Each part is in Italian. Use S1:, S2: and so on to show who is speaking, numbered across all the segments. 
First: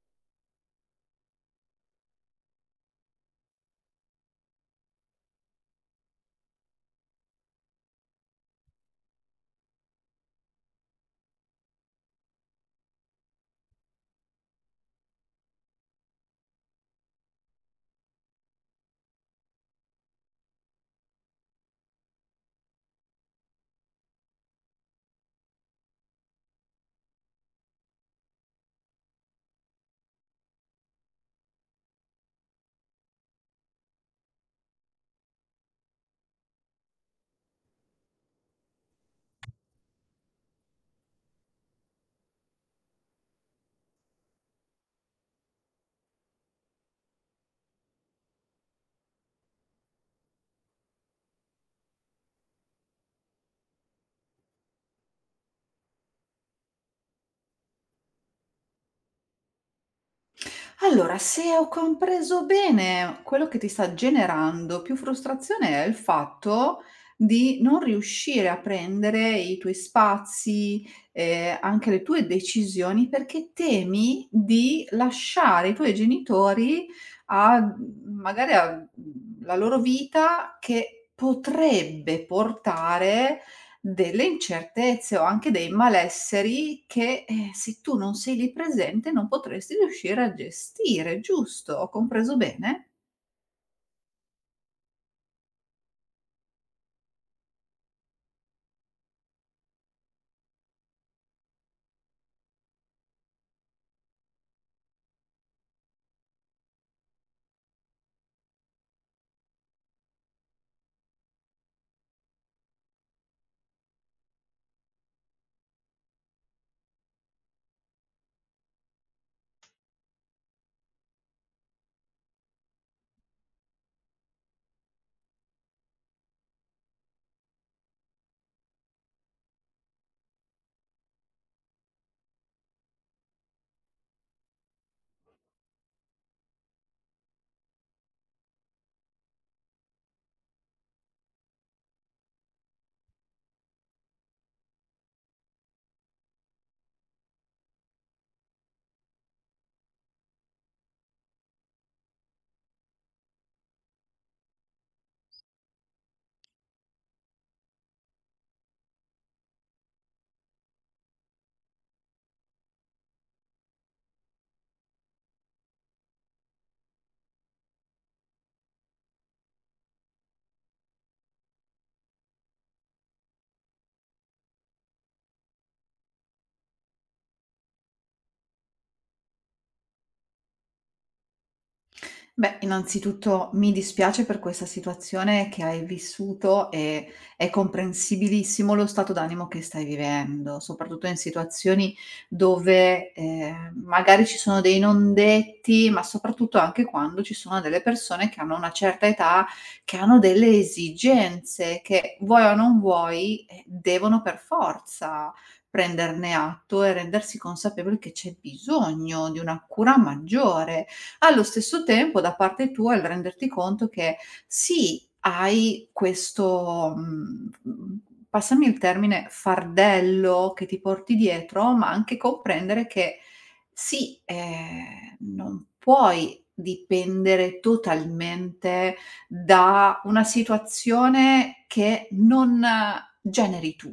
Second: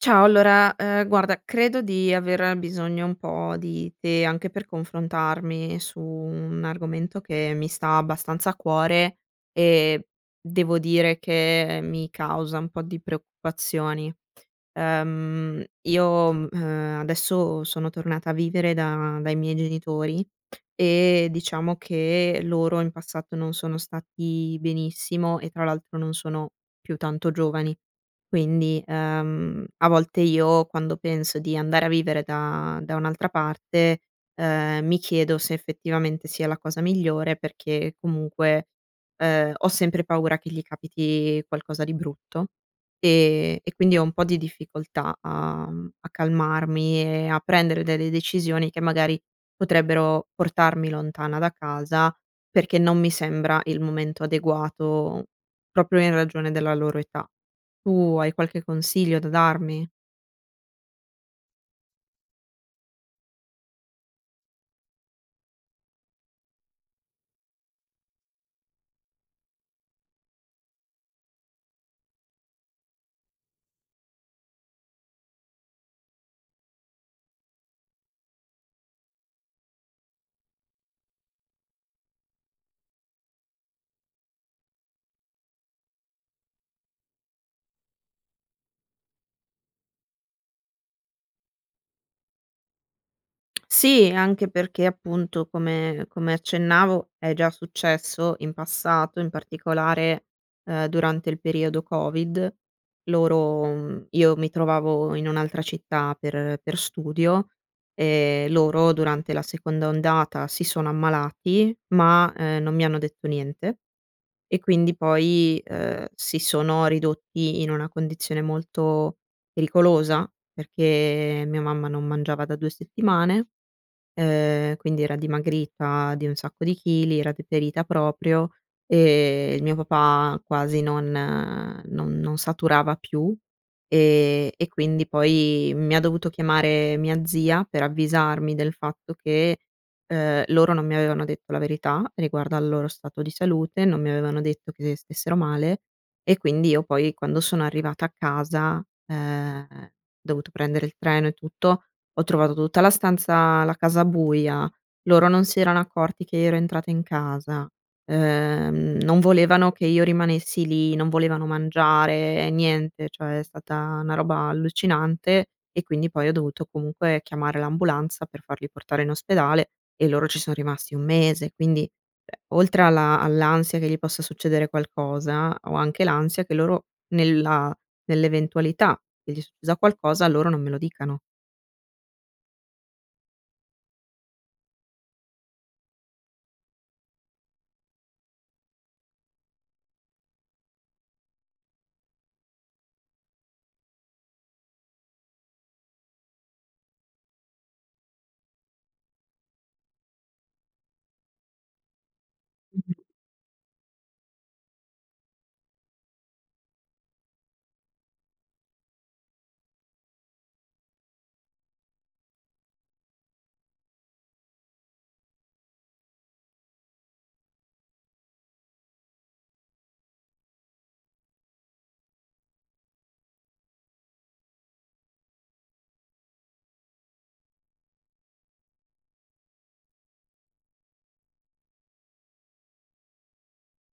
S1: Ciao, allora, guarda, credo di aver bisogno un po' di te anche per confrontarmi su un argomento che mi sta abbastanza a cuore e devo dire che mi causa un po' di preoccupazioni. Adesso sono tornata a vivere da dai miei genitori e diciamo che loro in passato non sono stati benissimo e tra l'altro non sono più tanto giovani. Quindi, a volte, io, quando penso di andare a vivere da un'altra parte, mi chiedo se effettivamente sia la cosa migliore, perché comunque, ho sempre paura che gli capiti qualcosa di brutto, e quindi ho un po' di difficoltà a a calmarmi e a prendere delle decisioni che magari potrebbero portarmi lontana da casa, perché non mi sembra il momento adeguato proprio in ragione della loro età. Tu hai qualche consiglio da darmi?
S2: Allora, se ho compreso bene, quello che ti sta generando più frustrazione è il fatto di non riuscire a prendere i tuoi spazi, anche le tue decisioni, perché temi di lasciare i tuoi genitori a magari a, la loro vita che potrebbe portare delle incertezze o anche dei malesseri che, se tu non sei lì presente non potresti riuscire a gestire, giusto? Ho compreso bene?
S1: Sì, anche perché, appunto, come accennavo, è già successo in passato, in particolare, durante il periodo Covid. Io mi trovavo in un'altra città per studio e loro durante la seconda ondata si sono ammalati, ma, non mi hanno detto niente. E quindi poi, si sono ridotti in una condizione molto pericolosa, perché mia mamma non mangiava da 2 settimane. Quindi era dimagrita di un sacco di chili, era deperita proprio, e il mio papà quasi non non saturava più, e quindi poi mi ha dovuto chiamare mia zia per avvisarmi del fatto che, loro non mi avevano detto la verità riguardo al loro stato di salute, non mi avevano detto che stessero male. E quindi io poi, quando sono arrivata a casa, ehm, dovuto prendere il treno e tutto, ho trovato tutta la casa buia, loro non si erano accorti che ero entrata in casa, non volevano che io rimanessi lì, non volevano mangiare, niente, cioè è stata una roba allucinante. E quindi poi ho dovuto comunque chiamare l'ambulanza per farli portare in ospedale e loro ci sono rimasti 1 mese. Quindi, cioè, oltre alla all'ansia che gli possa succedere qualcosa, ho anche l'ansia che loro nella nell'eventualità che gli è successa qualcosa, loro non me lo dicano.
S2: Beh, innanzitutto mi dispiace per questa situazione che hai vissuto e è comprensibilissimo lo stato d'animo che stai vivendo, soprattutto in situazioni dove magari ci sono dei non detti, ma soprattutto anche quando ci sono delle persone che hanno una certa età, che hanno delle esigenze che vuoi o non vuoi, devono per forza prenderne atto e rendersi consapevoli che c'è bisogno di una cura maggiore. Allo stesso tempo da parte tua il renderti conto che sì, hai questo, passami il termine, fardello che ti porti dietro, ma anche comprendere che sì, non puoi dipendere totalmente da una situazione che non generi tu,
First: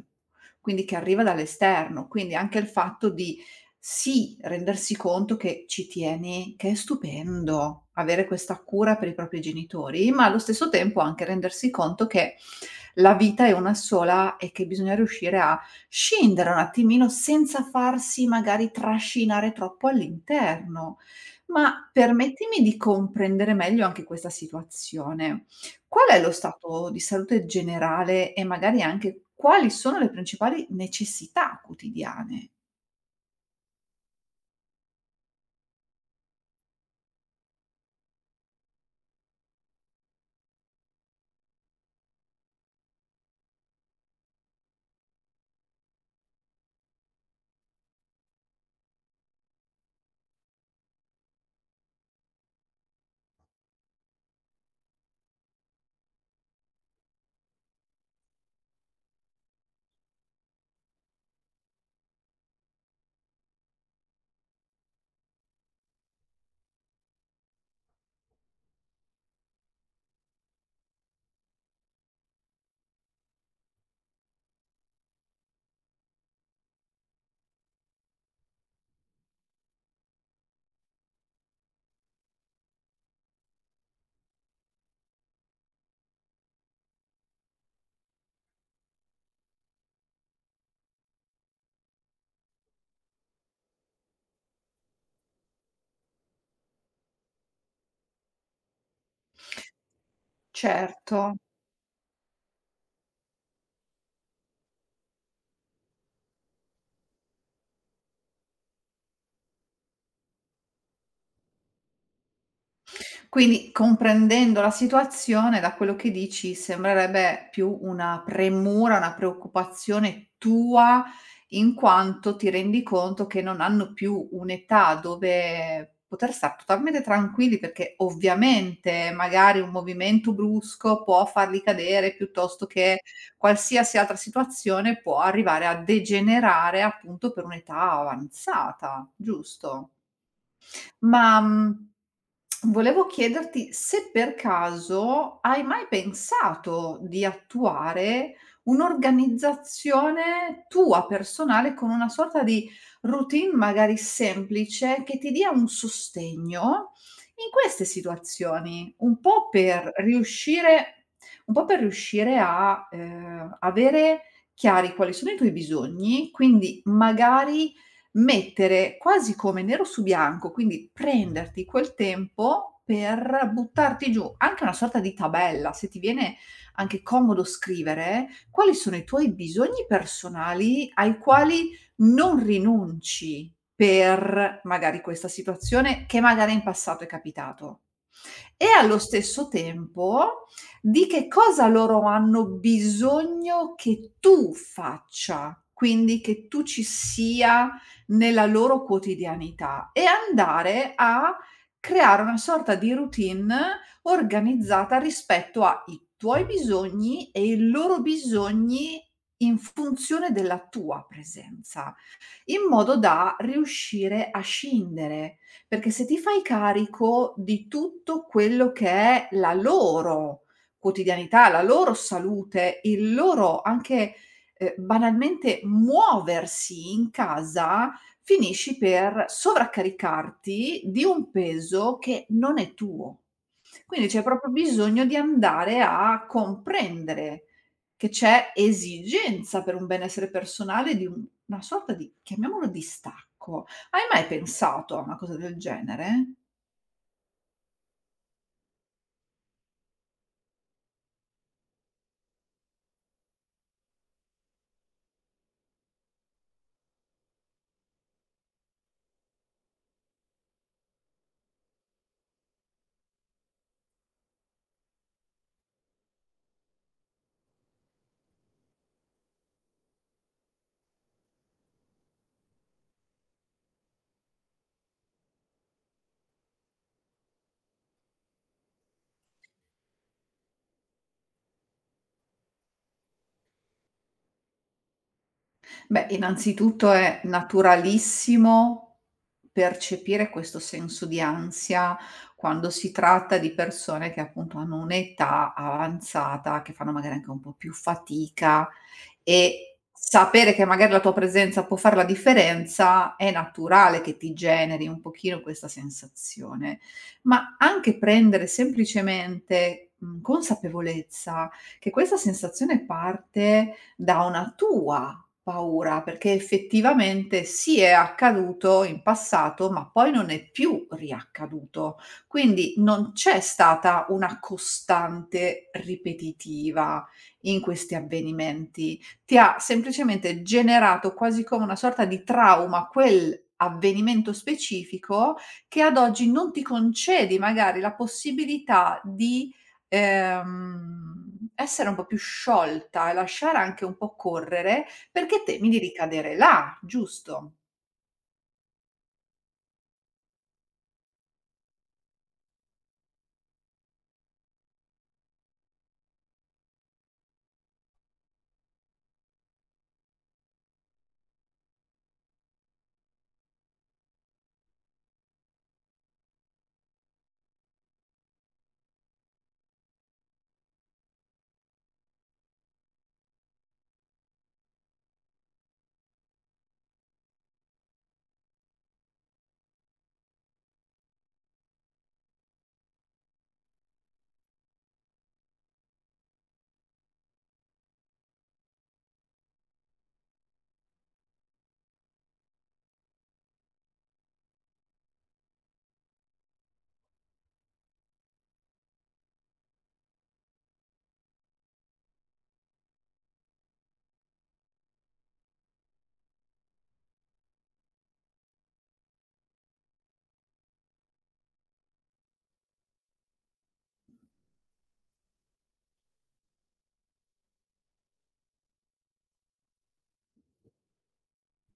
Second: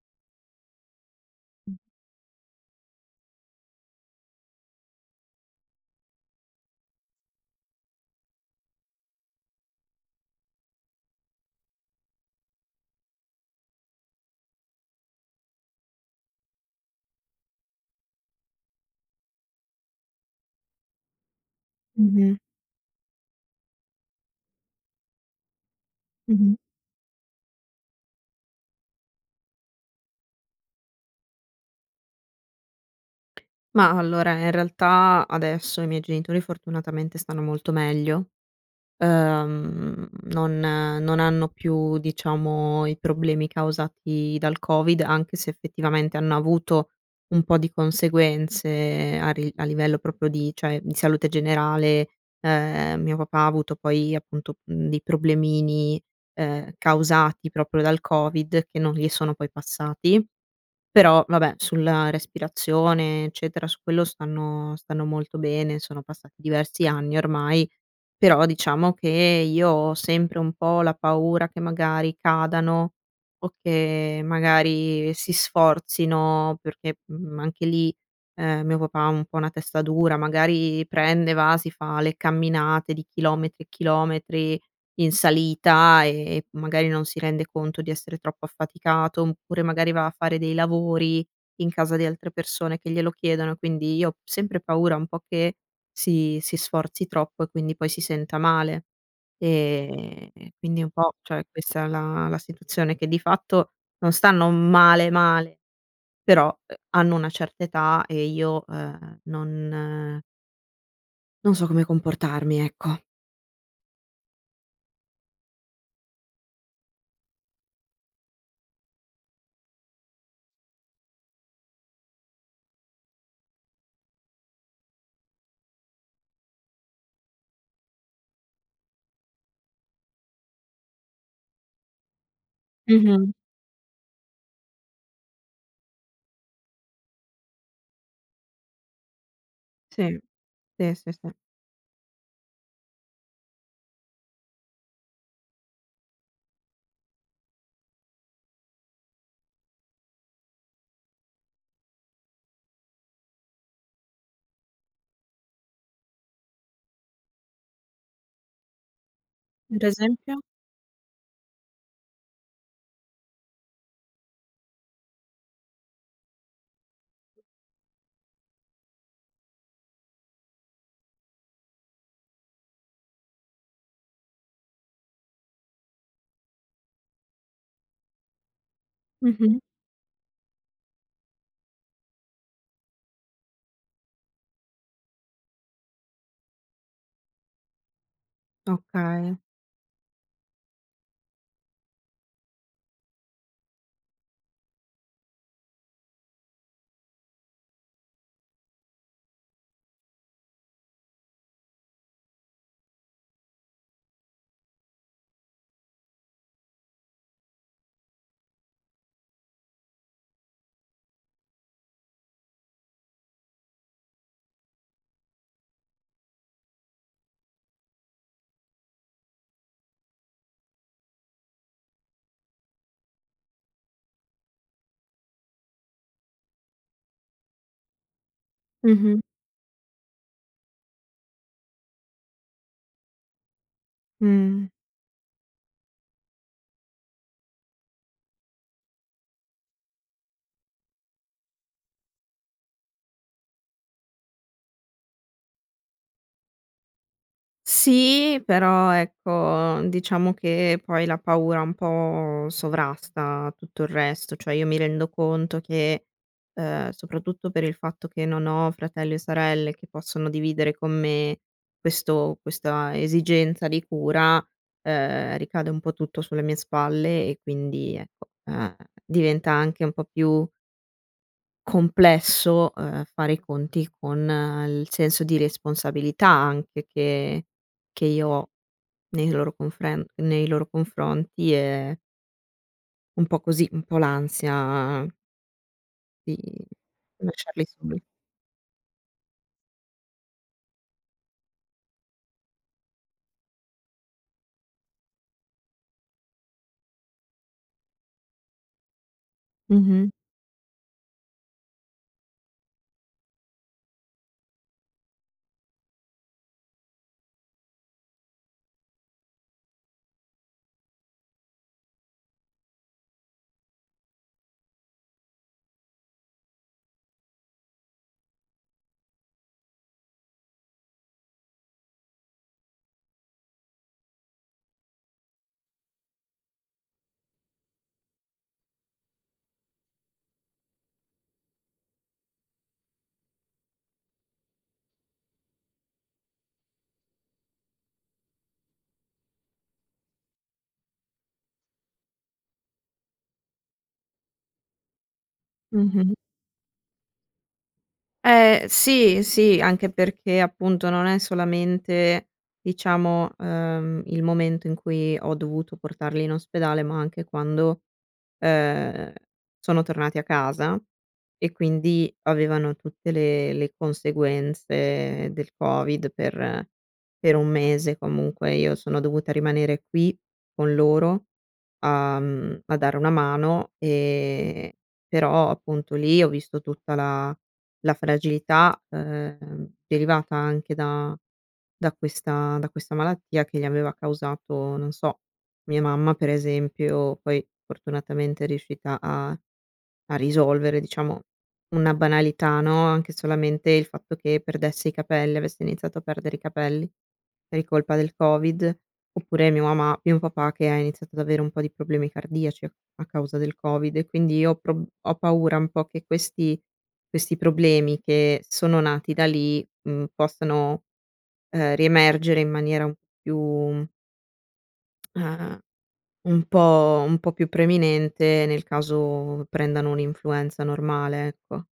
S2: quindi che arriva dall'esterno. Quindi anche il fatto di sì, rendersi conto che ci tieni, che è stupendo avere questa cura per i propri genitori, ma allo stesso tempo anche rendersi conto che la vita è una sola e che bisogna riuscire a scendere un attimino senza farsi magari trascinare troppo all'interno. Ma
S1: Mh-mh.
S2: permettimi di comprendere meglio anche questa situazione. Qual è lo
S1: Mh-mh.
S2: stato di salute generale e magari anche quali sono le principali necessità quotidiane?
S1: Ma allora, in realtà, adesso i miei genitori fortunatamente stanno molto meglio, non hanno più, diciamo, i problemi causati dal Covid, anche se effettivamente hanno avuto un po' di conseguenze a livello proprio di, cioè, di salute generale. Mio papà ha avuto poi, appunto, dei problemini, causati proprio dal Covid, che non gli sono poi passati. Però vabbè, sulla respirazione eccetera, su quello stanno molto bene, sono passati diversi anni ormai, però diciamo che io ho sempre un po' la paura che magari cadano o che magari si sforzino, perché, anche lì, mio papà ha un po' una testa dura, magari prende, va, si fa le camminate di chilometri e chilometri in salita e magari non si rende conto di essere troppo affaticato, oppure magari va a fare dei lavori in casa di altre persone che glielo chiedono. Quindi io ho sempre paura un po' che si sforzi troppo e quindi poi si senta male. Ehm, quindi un po',
S2: Certo.
S1: cioè, questa è la situazione, che di fatto non stanno male male, però, hanno una certa età e io, non so come comportarmi, ecco.
S2: Quindi comprendendo la situazione, da quello che dici sembrerebbe più una premura, una preoccupazione tua, in quanto ti rendi conto che non hanno più un'età dove poter star totalmente tranquilli, perché ovviamente magari un movimento brusco può farli cadere, piuttosto che
S1: Mh-mh.
S2: qualsiasi altra situazione può arrivare a degenerare appunto per un'età avanzata, giusto?
S1: Sì. Sì, sì, sì.
S2: Ma, volevo chiederti se per caso hai mai pensato di attuare un'organizzazione tua personale con una sorta di routine magari semplice che ti dia un sostegno in queste situazioni, un po'
S1: Per
S2: per
S1: esempio?
S2: riuscire un po' per riuscire a, avere chiari quali sono i tuoi bisogni, quindi magari mettere quasi come nero su bianco, quindi prenderti quel tempo per buttarti giù anche una sorta di tabella, se ti viene anche comodo scrivere, quali sono i tuoi
S1: Mh-mh.
S2: bisogni personali ai quali non rinunci per magari questa situazione che magari in passato è capitato, e allo
S1: Okay.
S2: stesso tempo di che cosa loro hanno bisogno che tu faccia, quindi che tu ci sia nella loro quotidianità, e andare a creare una sorta di routine organizzata rispetto ai tuoi bisogni e i loro bisogni in funzione della tua presenza, in modo da riuscire a scindere, perché se ti fai carico di tutto quello che è la loro quotidianità, la loro salute, il loro anche, banalmente muoversi in casa, finisci
S1: Mh-mh.
S2: per sovraccaricarti di un peso che non è tuo. Quindi c'è proprio
S1: Mh.
S2: bisogno di andare a comprendere che c'è esigenza per un benessere personale di un una sorta di, chiamiamolo distacco. Hai mai pensato a una cosa del genere?
S1: Sì, però ecco, diciamo che poi la paura un po' sovrasta tutto il resto, cioè io mi rendo conto che, soprattutto per il fatto che non ho fratelli o sorelle che possono dividere con me questo questa esigenza di cura, ricade un po' tutto sulle mie spalle e quindi ecco, diventa anche un po' più complesso, fare i conti con il senso di responsabilità anche che io ho nei loro confronti e un po' così, un po' l'ansia
S2: Beh,
S1: di
S2: innanzitutto è
S1: lasciarli soli.
S2: naturalissimo percepire questo senso di ansia quando si tratta di persone che appunto hanno un'età avanzata, che fanno magari anche un po' più fatica e
S1: Mh-mh,
S2: sapere che magari la tua presenza può fare la differenza, è naturale che ti generi un pochino questa sensazione. Ma anche prendere semplicemente, consapevolezza che questa sensazione parte da una tua paura, perché effettivamente sì, è accaduto in passato, ma poi non è più riaccaduto. Quindi non c'è stata una costante ripetitiva in questi avvenimenti. Ti ha semplicemente generato quasi come una sorta di trauma quel avvenimento specifico che ad oggi non ti concedi magari la possibilità di, ehm, essere un po' più sciolta e lasciare anche un po' correre perché temi di
S1: mh-mh.
S2: ricadere là, giusto?
S1: Eh sì, sì, anche perché, appunto, non è solamente, diciamo, il momento in cui ho dovuto portarli in ospedale, ma anche quando ehm, sono tornati a casa e quindi avevano tutte le conseguenze del Covid per 1 mese. Comunque io sono dovuta rimanere qui con loro a a dare una mano, però appunto lì ho visto tutta la fragilità, derivata anche da questa malattia che gli aveva causato, non so, mia mamma per esempio, poi fortunatamente è riuscita a risolvere, diciamo, una banalità, no, anche solamente il fatto che perdesse i capelli, avesse iniziato a perdere i capelli per colpa del Covid, oppure mia mamma mio papà, che ha iniziato ad avere un po' di problemi cardiaci a causa del Covid, e quindi io ho paura un po' che questi problemi, che sono nati da lì, possano, riemergere in maniera un po' più, ehm un po' più preminente nel caso prendano un'influenza normale, ecco.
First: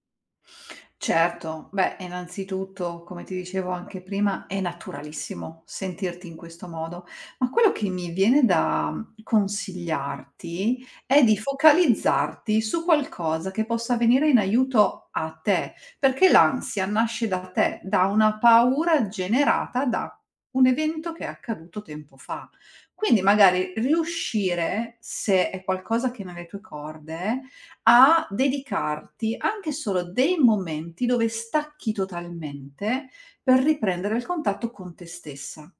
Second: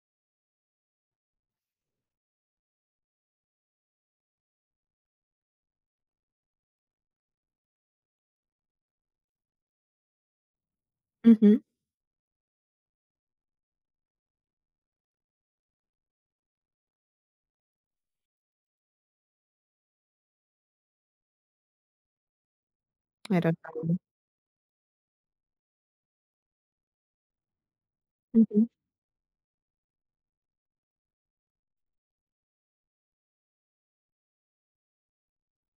S2: Certo, beh, innanzitutto, come ti dicevo anche prima, è naturalissimo sentirti in questo modo, ma quello che mi viene da, consigliarti è di
S1: Mh-mh,
S2: focalizzarti su qualcosa che possa venire in aiuto a te, perché l'ansia nasce da te, da una paura generata da un evento che è accaduto tempo fa. Quindi
S1: hai
S2: magari
S1: ragione.
S2: riuscire, se è qualcosa che è nelle tue corde, a
S1: Mh-mh.
S2: dedicarti anche solo dei momenti dove stacchi totalmente per riprendere il contatto con te stessa,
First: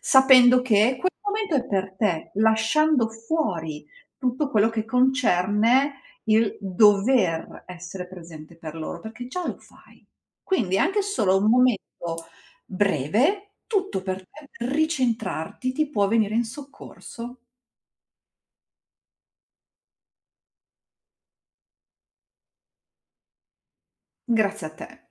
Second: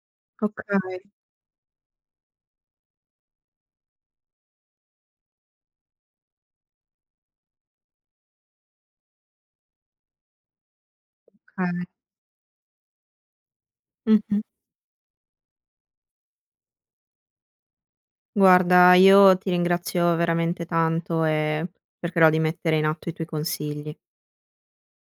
S2: sapendo che
S1: Okay,
S2: quel momento è per te, lasciando fuori tutto quello che concerne il dover essere presente per loro, perché già lo fai. Quindi anche solo un
S1: okay.
S2: momento breve, tutto per
S1: Mh-mh.
S2: te, per ricentrarti, ti può venire in soccorso.
S1: Guarda, io ti ringrazio veramente tanto e cercherò di mettere in atto i tuoi consigli.
S2: Grazie a te.